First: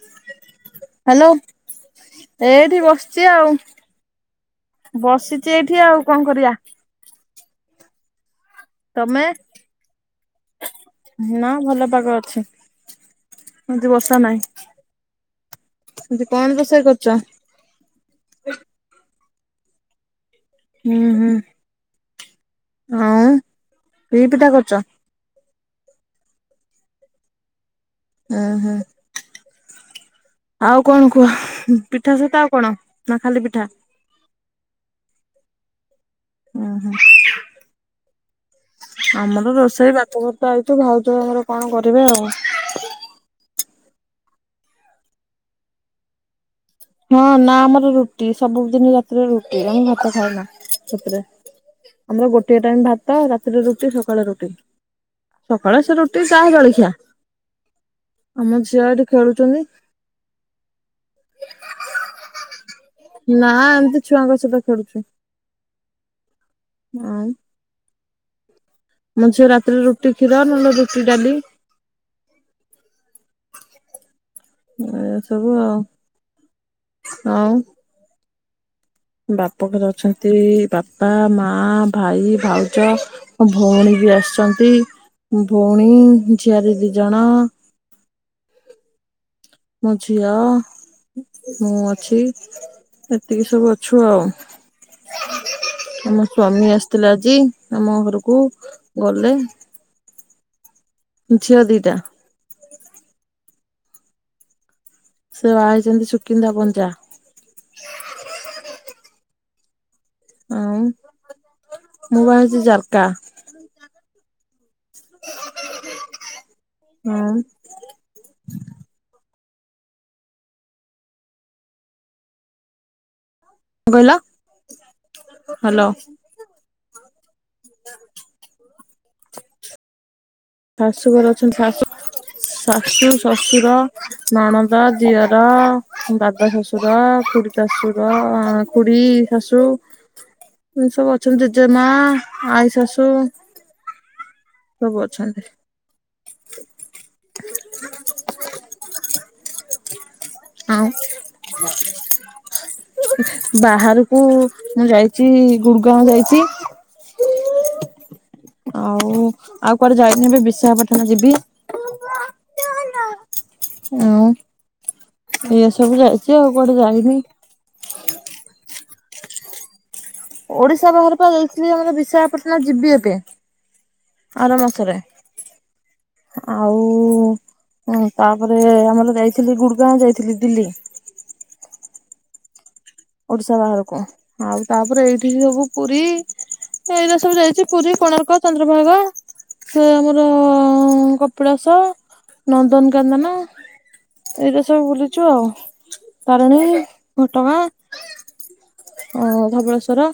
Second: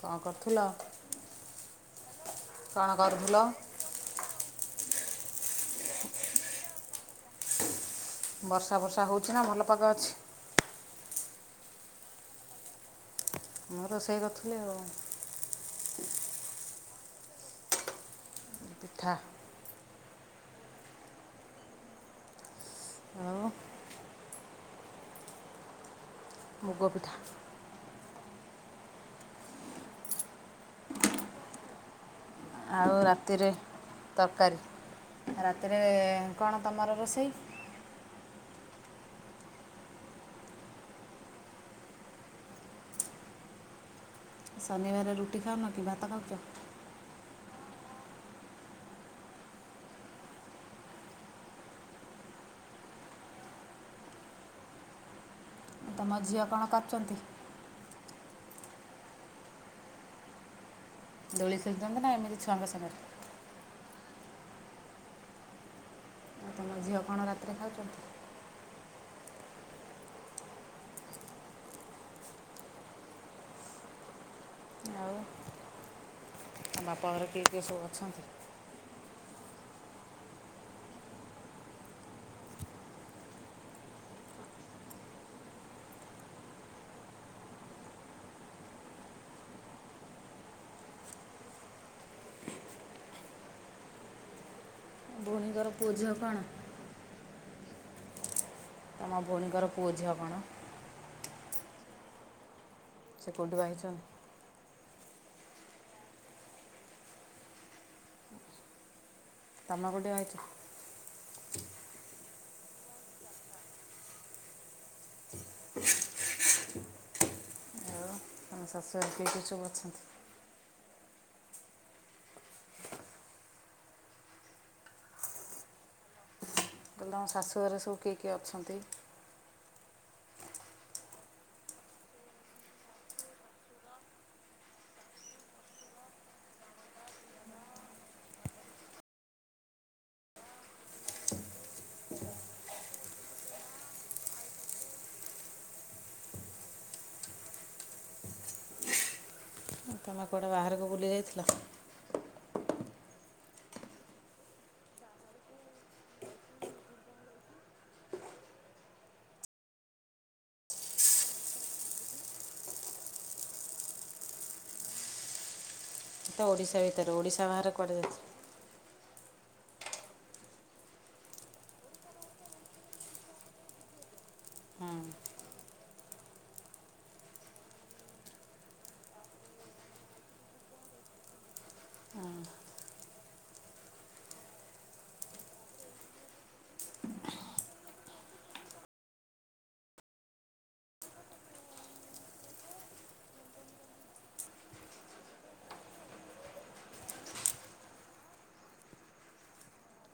କ'ଣ କରୁଥିଲ ହ୍ୟାଲୋ ଏଇଠି କ'ଣ ବସିଛି କରୁଥିଲ ଆଉ ବସିଛି ଏଇଠି ଆଉ କଣ କରିବା ବର୍ଷା ଫର୍ଷା ତମେ ହେଉଛି ନା ଭଲପାଗ ଅଛି? ନା ଭଲ ପାଗ ଅଛି। ମୁଁ ଏମତି ରୋଷେଇ ବର୍ଷା ନାହିଁ କରୁଥିଲି ଆଉ ଆଜି କଣ ରୋଷେଇ [unintelligible] ପିଠା। ହୁଁ ହୁଁ। ହଁ ଆଉ [inaudible] କି ପିଠା କରୁଛ ମୁଗ ପିଠା ହୁଁ ହୁଁ। ଆଉ କଣ କୁହ ପିଠା ସହିତ ଆଉ କଣ ନା ଖାଲି ପିଠା? କାରି ରାତିରେ କଣ ଉଁ ହୁଁ ତମର ରୋଷେଇ ଆମର ରୋଷେଇ ବାପ ଘରକୁ ତ ଆଇଛୁ ଭାଉଜ ଆମର କଣ କରିବେ ଆଉ। ଶନି ବାର ରୁଟି ଖାଉନ କି ଭାତ ଖାଉଚ? ହଁ ନା, ଆମର ରୁଟି ସବୁ ଦିନ ରାତିରେ ରୁଟି, ଆମେ ଭାତ ଖାଉନା ରାତିରେ। ଆମର ଗୋଟିଏ ଟାଇମ୍ ଭାତ ରାତିରେ ରୁଟି ସକାଳେ ରୁଟି। ସକାଳେ ସେ ତମ ରୁଟି ଝିଅ ଚାହା କ'ଣ ଜଳଖିଆ। କରୁଛନ୍ତି ଆମ ଝିଅ ଏଇଠି ଖେଳୁଛନ୍ତି। ଦୋଳି ଖେଳୁଛନ୍ତି ନା ଏମିତି ଛୁଆଙ୍କ ସାଙ୍ଗରେ? ନା ଏମିତି ଛୁଆଙ୍କ ସହିତ ଖେଳୁଛି। ଆଉ ତମ ଝିଅ କଣ ରାତିରେ ଖାଉଛନ୍ତି? ମୋ ଝିଅ ରାତିରେ ରୁଟି କ୍ଷୀର ନହେଲେ ରୁଟି ଡାଲି ଆଉ ଏ ସବୁ ଆଉ। ତମ ବାପା ଘର କିଏ ଆଉ କିଏ ସବୁ ଅଛନ୍ତି? ବାପ ଘରେ ଅଛନ୍ତି ବାପା, ମା, ଭାଇ, ଭାଉଜ, ଭଉଣୀ ବି ଆସିଛନ୍ତି ଭଉଣୀ, ଝିଆରି ଦି ଜଣ, ମୋ ଝିଅ, ମୁଁ ଅଛି। ଏତିକି ସବୁ ଅଛୁ ଆଉ। ଭଉଣୀଙ୍କର ପୁଅ ଝିଅ ଆମ କ'ଣ ସ୍ଵାମୀ ଆସିଥିଲେ ଆଜ୍ ଜି ଆମ ଘରକୁ। ତମ ଗଲେ ଭଉଣୀଙ୍କର ପୁଅ, ଝିଅ କଣ? ଝିଅ ଦିଟା। ସେ କଉଠି ବାହା ହେଇଛନ୍ତି? ସେ ବାହା ହେଇଛନ୍ତି ସୁକିନ୍ଦା ପଞ୍ଚା। ତମକୁ ଡି ଆଉ ମୋବାଇଲ ଜାଲକା ହୁଁ। ଆମ ଶାଶୁ [unintelligible] କଣ କହିଲ? ହାଲୋ। କହିଲି ତମ ଶାଶୁ ଘରେ ସବୁ କିଏ କିଏ ଅଛନ୍ତି? ଶାଶୁଘର ଅଛନ୍ତି, ଶାଶୁ, ଶାଶୁ, ଶଶୁର, ନଣଦ, ଦିଅର, ଦାଦା ଶଶୁର, ଖୁଡ଼ୀ ଶଶୁର ଅଁ ଖୁଡ଼ୀ ଶାଶୁ ଏମ ସବୁ ଅଛନ୍ତି। ଜେଜେମା, ଆଈ ଶାଶୁଁ ସବୁ ଅଛନ୍ତି। ତମେ କୁଆଡ଼େ ବାହାରକୁ ବୁଲି ଯାଇଥିଲ ଆଉଁ। ବାହାରକୁ ମୁଁ ଯାଇଛି ଗୁଡଗାଁଓ ଯାଇଛି। ଆଉ ଆଉ କୁଆଡେ ଯାଇନି ଏବେ ବିଶାଖାପାଟଣା ଯିବି। ଆଓଁ। [unintelligible] ଏତ ଓଡିଶା ଯାଇନି ଭିତରେ, ଓଡିଶା ବାହାର କୁଆଡେ ଯାଇଥ ଓଡିଶା ବାହାର ପା ଯାଇଥିଲି। ଆମର ବିଶାଖାପାଟଣା ଯିବି ଏବେ ଆର ମାସରେ ଆଉ ତାପରେ ଆମର ଯାଇଥିଲି ଗୁଡଗାଁଓ ଯାଇଥିଲି ଦିଲ୍ଲୀ। ଓଡିଶା ବାହାରକୁ ଆଉ ତାପରେ ଏଇଠି ସବୁ ପୁରୀ ଏଇଟା ସବୁ ଯାଇଛି ପୁରୀ, କୋଣାର୍କ, ଚନ୍ଦ୍ରଭାଗ ସେ ଆମର କପିଳାସ ନନ୍ଦନକନ୍ଦନ, ଏଇଟା ସବୁ ବୁଲିଛୁ ଆଉ ତାରିଣୀ ଘଟଗାଁ। ଅ ଧବଳେଶ୍ଵର।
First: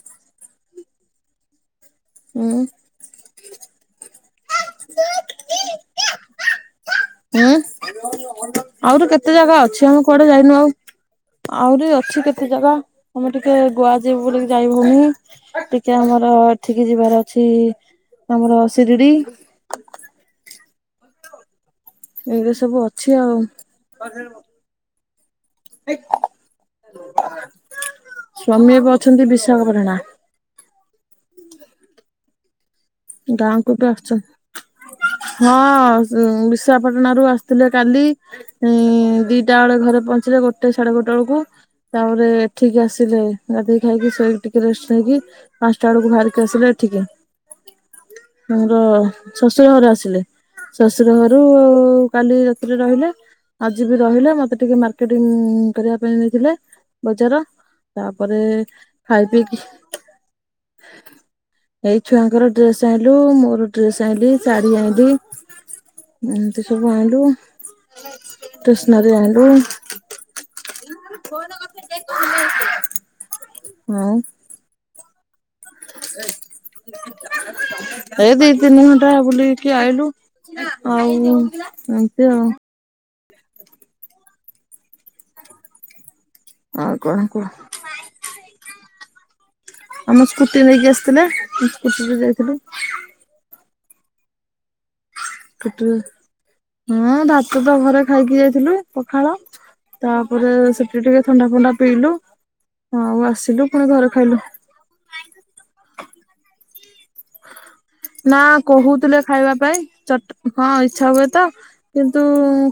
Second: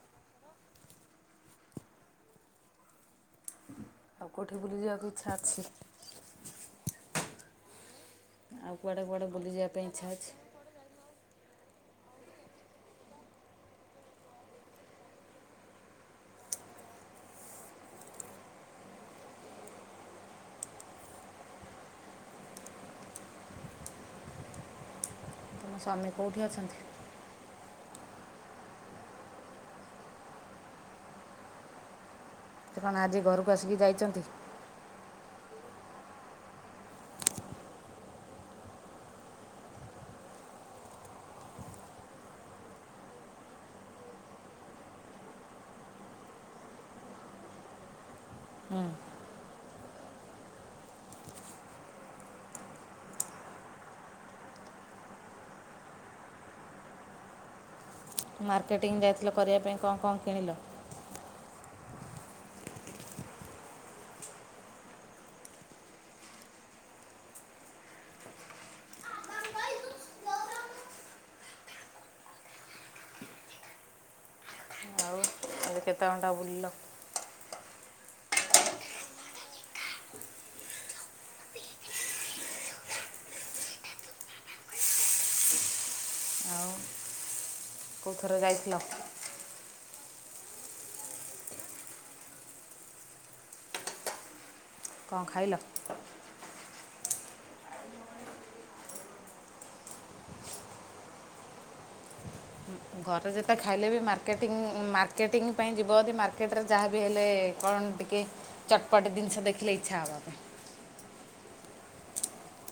ଉଁ। କଉଠି ବୁଲି ଯିବାକୁ ଇଚ୍ଛା ଅଛି? ହୁଁ। ଆଉ କୁଆଡ଼େ ଆଉରି କୁଆଡ଼େ କେତେ ବୁଲି ଜାଗା ଯିବା ପାଇଁ ଅଛି ଆମେ ଇଚ୍ଛା କୁଆଡେ ଯାଇନୁ ଆଉ। ଆହୁରି ଅଛି କେତେ ଜାଗା ଆମେ ଟିକେ ଗୋଆ ଯିବୁ ବୋଲିକି ଯାଇହଉନି, ଟିକେ ଆମର ଏଠିକି ଯିବାର ଅଛି ଆମର ଶିରିଡି। ଏବେ ସବୁ ଅଛି ଆଉ। ତୁମ ସ୍ୱାମୀ କେଉଁଠି ଅଛନ୍ତି? ସ୍ୱାମୀ ଏବେ ଅଛନ୍ତି ବିଶାଖାପାଟଣା। ସେ କଣ ଆଜି ଘରକୁ ଗାଁକୁ ଆସିକି ଏବେ ଯାଇଛନ୍ତି? ଆସିଛନ୍ତି ହଁ ବିଶାଖପାଟଣା ରୁ ଆସିଥିଲେ କାଲି ଦିଟା ବେଳେ ଘରେ ପହଞ୍ଚିଲେ ଗୋଟେ ସାଢେ ଗୋଟେ ବେଳକୁ ତାପରେ ଏଠିକି ଆସିଲେ ଗାଧୋଇକି ଖାଇକି ଶୋଇକି ଟିକେ ରେଷ୍ଟ ହେଇକି ପାଞ୍ଚଟା ବେଳକୁ ବାହାରିକି ଆସିଲେ ଏଠିକି। ମୋର ଶଶୁର ଘର ଆସିଲେ ଶଶୁର ଘରୁ ଆ କାଲି ରାତିରେ ରହିଲେ ଆଜି ବି ରହିଲେ ମତେ ଟିକେ ମାର୍କେଟିଂ କରିବା ପାଇଁ ନେଇଥିଲେ ବଜାର। ତାପରେ ମାର୍କେଟିଂ ଖାଇ ଯାଇଥିଲ କରିବା ପିଇକି ପାଇଁ କଣ କଣ କିଣିଲ? ଏଇ ଛୁଆଙ୍କର ଡ୍ରେସ୍ ଆଇଲୁ ମୋର ଡ୍ରେସ ଆଇଲି ଶାଢ଼ୀ ଆଇଲି ଏମିତି ସବୁ ଆଇଲୁ ଷ୍ଟେସନାରୀ ଆଇଲୁ। ହଁ ଆଉ କେତେ ଘଣ୍ଟା ବୁଲିଲ? ଏଇ ଦି ତିନି ଘଣ୍ଟା ବୁଲିକି ଟିକେ ଆଇଲୁ ଆଉ ଏମତି ଆଉ। ହଁ କଣ କୁହ? କୋଉଥିରେ ଯାଇଥିଲ? ଆମ ସ୍କୁଟି ନେଇକି ଆସିଥିଲେ ମୁ ସ୍କୁଟି ରେ ଯାଇଥିଲି। କଣ ଖାଇଲ? ସ୍କୁଟିରେ ହଁ ଭାତ ତ ଘରେ ଖାଇକି ଯାଇଥିଲୁ ପଖାଳ ତାପରେ ସେଠି ଟିକେ ଥଣ୍ଡା ଫଣ୍ଡା ପିଇଲୁ। ଆଉ ଘରେ ଯେତେ ଆସିଲୁ ପୁଣି ଖାଇଲେ ବି ଘରେ ଖାଇଲୁ ମାର୍କେଟିଂ ମାର୍କେଟିଙ୍ଗ ପାଇଁ ଯିବ ଯଦି ମାର୍କେଟରେ ଯାହା ବିି ହେଲେ କ'ଣ ଟିକେ ନା ଚଟପଟ କହୁଥିଲେ ଜିନିଷ ଖାଇବା ଦେଖିଲେ ପାଇଁ ଇଚ୍ଛା ହେବା ପାଇଁ ଚଟ ହଁ ଇଚ୍ଛା ହୁଏ ତ କିନ୍ତୁ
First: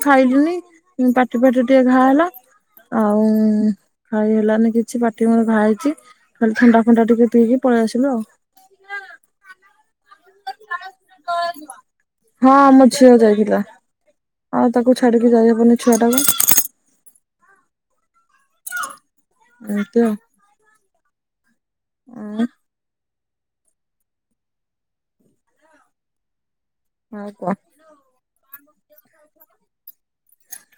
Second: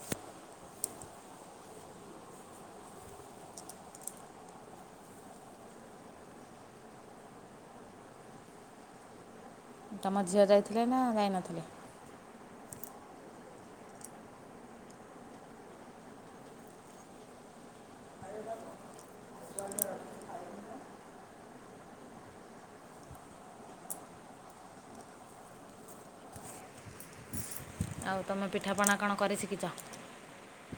ଖାଇଲିନି ପାଟି ପାଟି ଟିକେ ଘା ହେଲା ଆଉ ଖାଇ ହେଲାନି କିଛି ପାଟି ମୋର ଘା ହେଇଛି ଖାଲି ଥଣ୍ଡା ଫଣ୍ଡା ଟିକେ ପିଇକି ପଳେଇ ଆସିଲୁ ଆଉ। ତୁମ ଝିଅ ଯାଇଥିଲେ ନା ଯାଇନଥିଲେ? ହଁ ମୋ ଝିଅ ଯାଇଥିଲା ଆଉ ତାକୁ ଛାଡିକି ଯାଇହବନି ଛୁଆ ଟାକୁ। ଏଇ ତୋଉ [unintelligible] ହଁ କୁହ ଆଉ ତମେ ପିଠାପଣା କଣ କରି ଶିଖିଛ?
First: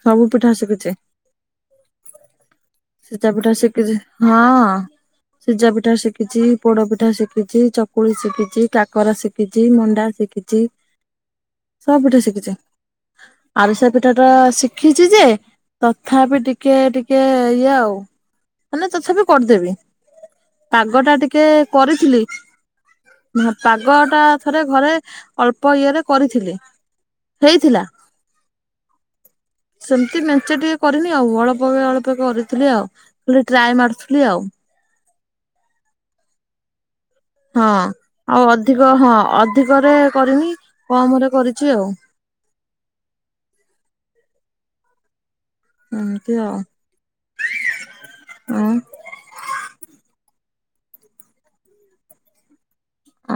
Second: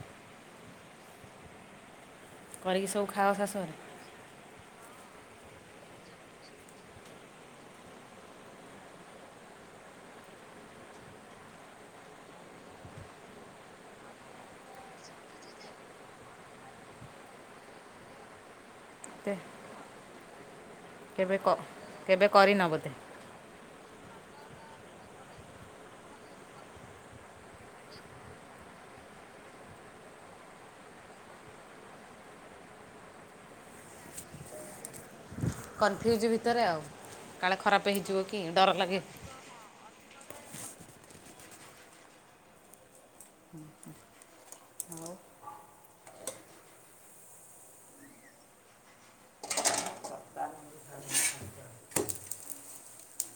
ସବୁ ପିଠ ଆସିଖିଛି। କରିକି ସବୁ ସି ଖାଅ ପିଠା ଫିଟା ଶାଶୁଘରେ ଶିଖିଚି ହଁ। ସିଜା ପିଠା ଶିଖିଛି ପୋଡ ପିଠା ଶିଖିଛି ଚକୁଳି ଶିଖିଛି କାକରା ଶିଖିଛି ମଣ୍ଡା ଶିଖିଛି ସବୁ ପିଠା ଶିଖିଛି ଆରିସା ପିଠା ଟା ଶିଖିଛି ଯେ ତଥାପି ଟିକେ ଟିକେ ଦିଆଉ ମାନେ ତଥାପି ତେ କରିଦେବି। ପାଗ ଟା କେବେ ଟିକେ କ- କରିଥିଲି କେବେ କରିନ ବୋଧେ ପାଗ ଥରେ ଘରେ ଅଳ୍ପ ଇଏରେ କରିଥିଲି ହେଇଥିଲା। ସେମିତି ମେଞ୍ଚେ ଟିକେ କରିନି ଆଉ ଅଳ୍ପ ଅଳ୍ପ କରି ଥିଲି ଆଉ ଖଲି ଟ୍ରାଏ ମାରୁଥିଲି ଆଉ କନଫ୍ୟୁଜ୍ ଭିତରେ ଆଉ କାଳେ ହଁ ଖରାପ ହେଇଯିବ କି ଆଉ ଡର ଅଧିକ ଲାଗେ ହଁ ଅଧିକରେ କରିନି କମରେ କରିଛି ଆଉ ଏମିତି ଆଉ ଉମଂ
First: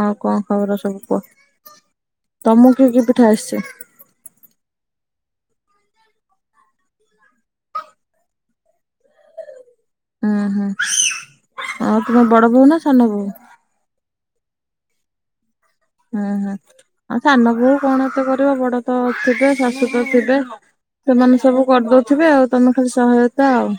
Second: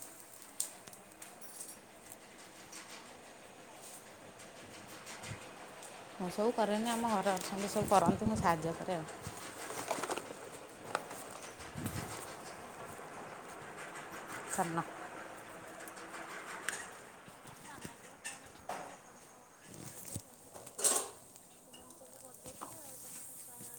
ଆଉ କଣ ଖବର ସବୁ କୁହ, ତମ କିଏ କି ପିଠା ଆସେ? ମୁଁ ସବୁ କରେନି, ଆମ ଘରେ ଅଛନ୍ତି ସବୁ କରନ୍ତି। ମୁଁ ସାହାଯ୍ୟ କରେ ଆଉ। ହୁଁ ହୁଁ ହ ତୁମେ ବଡ ବୋହୁ ନା ସାନ ବୋହୁ? ସାନ। ହୁଁ ହୁଁ ଆଉ ସାନ ବୋଉ କଣ ଏତେ କରିବ ବଡ ତ ଥିବେ, ଶାଶୁ ତ ଥିବେ ସେମାନେ ସବୁ କରିଦଉଥିବେ ଆଉ। ତମେ ଖାଲି ସହାୟତା ଆଉ।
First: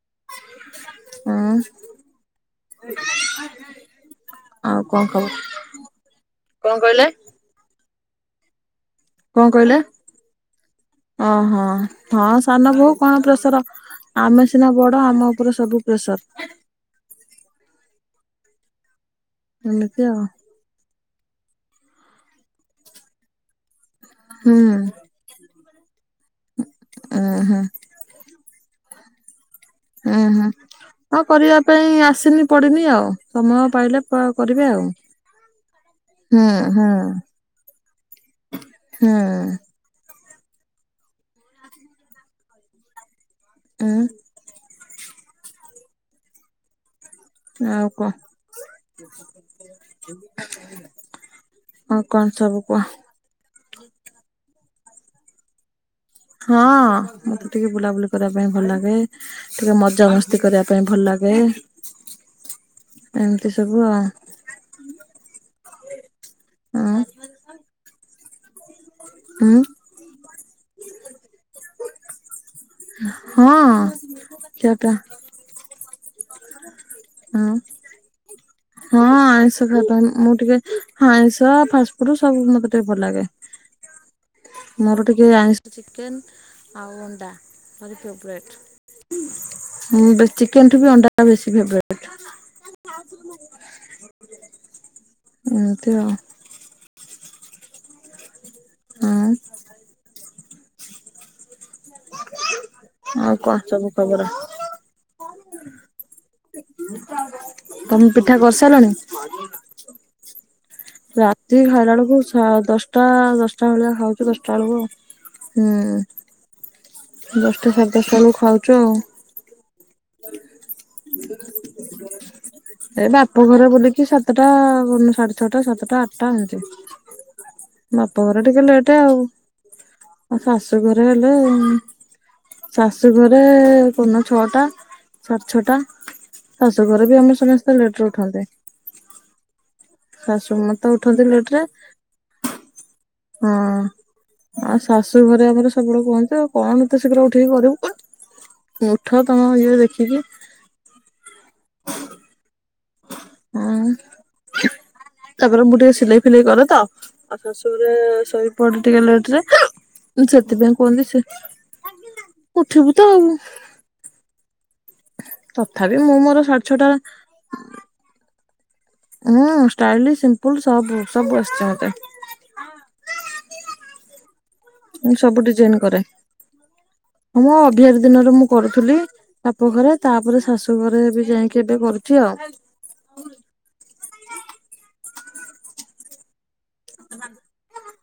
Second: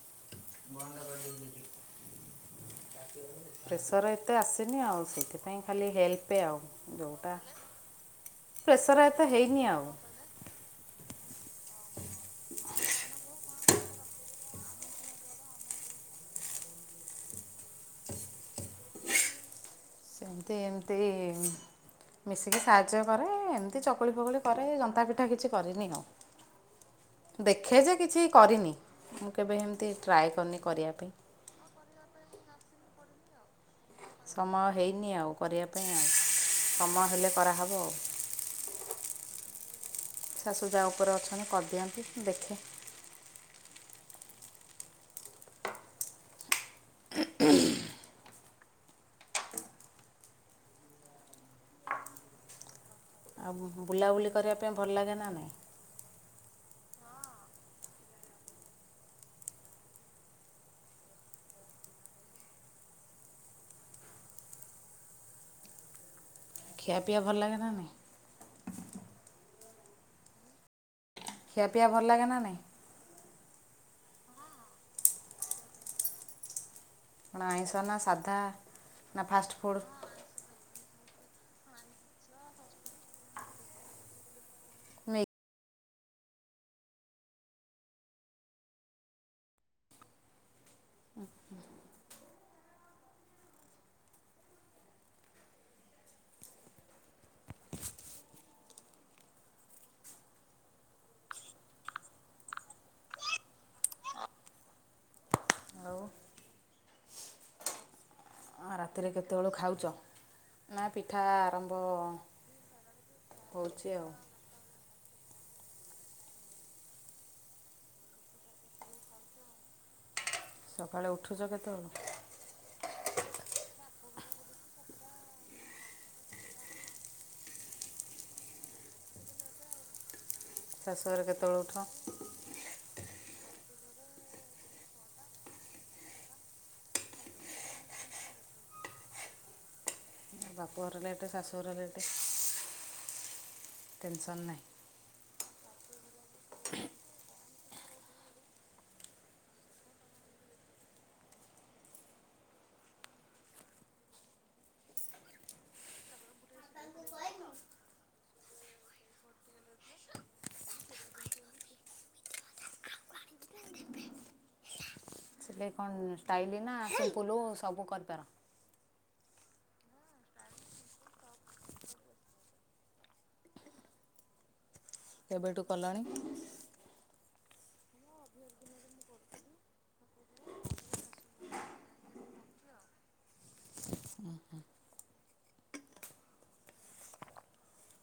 ଉଁ। ପ୍ରେସର ଏତେ ଆସିନି ଆଉ ସେଇଥିପାଇଁ ଖାଲି ହେଲ୍ପ ଆଉ କଣ କହିଲେ? ଯୋଉଟା ପେସର ଏତେ କଣ ହେଇନି କହିଲେ? ଆଉ ଓହୋ ହଁ ସାନ ବୋହୁ କଣ ପ୍ରେସର ଆମେ ସିନା ବଡ ଆମ ଉପରେ ସବୁ ପ୍ରେସର। ଏମିତି ଆଉ ଏମିତି ଏମିତି ମିଶିକି ସାହାଯ୍ୟ କରେ ଏମ ଚକୁଳି ଫକୁଳି ହୁଁ କରେ ଜନ୍ତା ପିଠା କିଛି କରିିନି ଉଁ ଆଉ ଦେଖେ ଯେ କିଛି କରିନି ମୁଁ କେବେ ଏମିତି ହୁଁ ଟ୍ରାଏ ହୁଁ କରିନି କରିବା ପାଇଁ ହଁ କରିବା ପାଇଁ ଆସିନି ପଡ଼ିନି ଆଉ ସମୟ ପାଇଲେ କରିବେ ସମୟ ହେଇନି ଆଉ କରିବା ପାଇଁ ଆଉ ହୁଁ ହୁଁ ସମୟ ହେଲେ କରାହେବ। ହୁଁ। ଶାଶୁ ଯା ଉପରେ ଅଛନ୍ତି କରିଦିଅନ୍ତି ଦେଖେ ଉଁ। ଆଉ କହ ଆଉ କଣ ସବୁ କୁହ? ବୁଲାବୁଲି କରିବା ପାଇଁ ଭଲ ଲାଗେ ନା ନାଇଁ? ହଁ ମତେ ଟିକେ ବୁଲାବୁଲି କରିବା ପାଇଁ ଭଲ ଲାଗେ ଟିକେ ମଜାମସ୍ତି କରିବା ପାଇଁ ଭଲ ଲାଗେ ଏମିତି ସବୁ ଆଉ। ଖିଆ ଉଁ ପିଇବା ଭଲ ଲାଗେ ନା ନାଇ? ଉଁ। ଖିଆ ପିଆ ଭଲ ଲାଗେ ନା ନାଇଁ? ହଁ ଚକା ଆଇଁଷ ନା ସାଧା ହଁ ନା ଆଇଁଷ ଖା ଫାଷ୍ଟଫୁଡ଼୍ ଭଲ ମୁଁ ଟିକେ ଆଇଁଷ, ଫାଷ୍ଟଫୁଡ ସବୁ ମତେ ଟିକେ ଭଲ ଲାଗେ। ମୋର ଟିକେ ଆଇଁଷ ଚିକେନ ଆଉ ଅଣ୍ଡା ମୋର ଫେବରେଟ। ମୁଁ ବି ଚିକେନ ଠୁ ଅଣ୍ଡା ବେଶୀ ଫେବରେଟ। ଏମିତି ଆ ଆ ଆଉ କଣ ସବୁ ଖବର? ଆଉ କମ୍ପ ଏଠା ଆ କରିସାରିଲଣି? ରାତିରେ କେତେବେଳୁ ଖାଉଛ? ନା ପିଠା ରାତି ଆରମ୍ଭ ଖାଇଲା ବେଳକୁ ସା ଦଶଟା ଦଶଟା ହେଉଛି ଭଳିଆ ଆଉ ଖାଉଛୁ ଦଶଟା ବେଳକୁ ଆଉ। ହୁଁ। ଦଶଟା ସାଡେ ଦଶଟା ବେଳୁ ଖାଉଛୁ ଆଉ। ସକାଳେ ଉଠୁଛ କେତେବେଳୁ? ଏ ବାପ ଘରେ ବୁଲିକି ସାତଟା ସାଢେ ଛଅଟା ସାତଟା ଆଠଟା ଏମିତି ବାପଘରେ ଟିକେ ଲେଟ ଆଉ। ଆଉ ଶାଶୁଘରେ ହେଲେ କେତେବେଳେ ଉଠ? ଶାଶୁଘରେ କୋଉ ଦୀନ ଛଅଟା ସାଡେ ଛଅଟା ଶାଶୁ ଘରେ ବି ଆମେ ସମସ୍ତେ ତ ଲେଟର ଉଠନ୍ତି। ଶାସୁ ମତେ ବାପଘର ଲେଟ୍ ଉଠନ୍ତି ଲେଟରେ। ଶାଶୁଘର ଲେଟ୍ ହଁ ଟେନସନ୍ ନାହିଁ। ଆଉ ଶାଶୁ ଘରେ ଆମର ସବୁବେଳେ ତ କଣ ତ ସେ କଉଠିଲେ ଉଠିକି ତମ ଘରୁ ଉଠ ତମେ ଝିଅ ଦେଖିକି ହୁଁ ତାପରେ ମୁଁ ଟିକେ ସିଲେଇ ଫିଲେଇ କରେ ତ ଆଉ ଶାଶୁଘରେ ଶୋଇପଡେ ଟିକେ ଲେଟ ରେ ସେଥିପାଇଁ କୁହନ୍ତି ସେ ଉଠିବୁ ତ ଆଉ ସିଲେଇ କଣ ତଥାପି ମୁଁ ମୋର ଷ୍ଟାଇଲି ସାଢେ ନା ସିମ୍ପୁଲୁ ଛଅଟା ସବୁ କରିପାର? ଉୁଁ ଷ୍ଟାଇଲ ସିମ୍ପଲ ସବୁ ସବୁ ଆସିଛି ମତେ। ମୁଁ ସବୁ କେବେଠୁ ଡିଜାଇନ କରେ। କଲଣି? ହଁ ମୁଁ ଅଭିଆରି ଦିନରୁ ମୁଁ କରୁଥିଲି ବାପଘରେ ତାପରେ ଶାଶୁ ଘରେ ବି ଯାଇକି ଏବେ କରୁଛି ଆଉ।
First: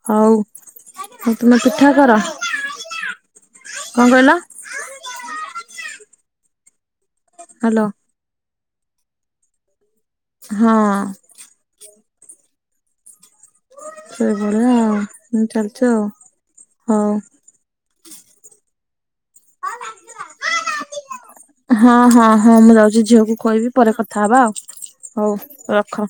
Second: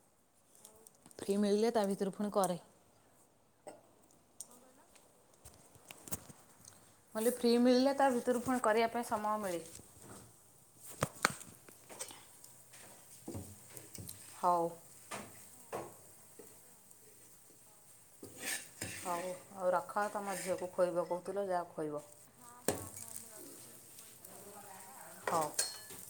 ହଉ ଆଉ ଫ୍ରି ତୁମେ ମିଳିଲେ ତା ପିଠା ଭିତରୁ କର? ପୁଣି କରେ। ମୁଁ କଣ କହିଲ? ମୁଁ କହିଲି ଫ୍ରି ହ୍ୟାଲୋ ମିଳିଲେ ତା ଭିତରୁ ପୁ କରିବା ପାଇଁ ସମୟ ମିଳେ। ହଁ ସେଇ ହଉ। ଭଲିଆ ଆଉ ଛ ହଉ ହଉ ଆଉ ରଖ ତମ ଝିଅକୁ ଖୁଇବ କହୁଥିଲ ଯା ହଁ ଖୁଇବ। ହଁ ହଁ ମୁଁ ଯାଉଛି ଝିଅକୁ କହିବି ପରେ କଥା ହବା ଆଉ ହଉ ରଖ।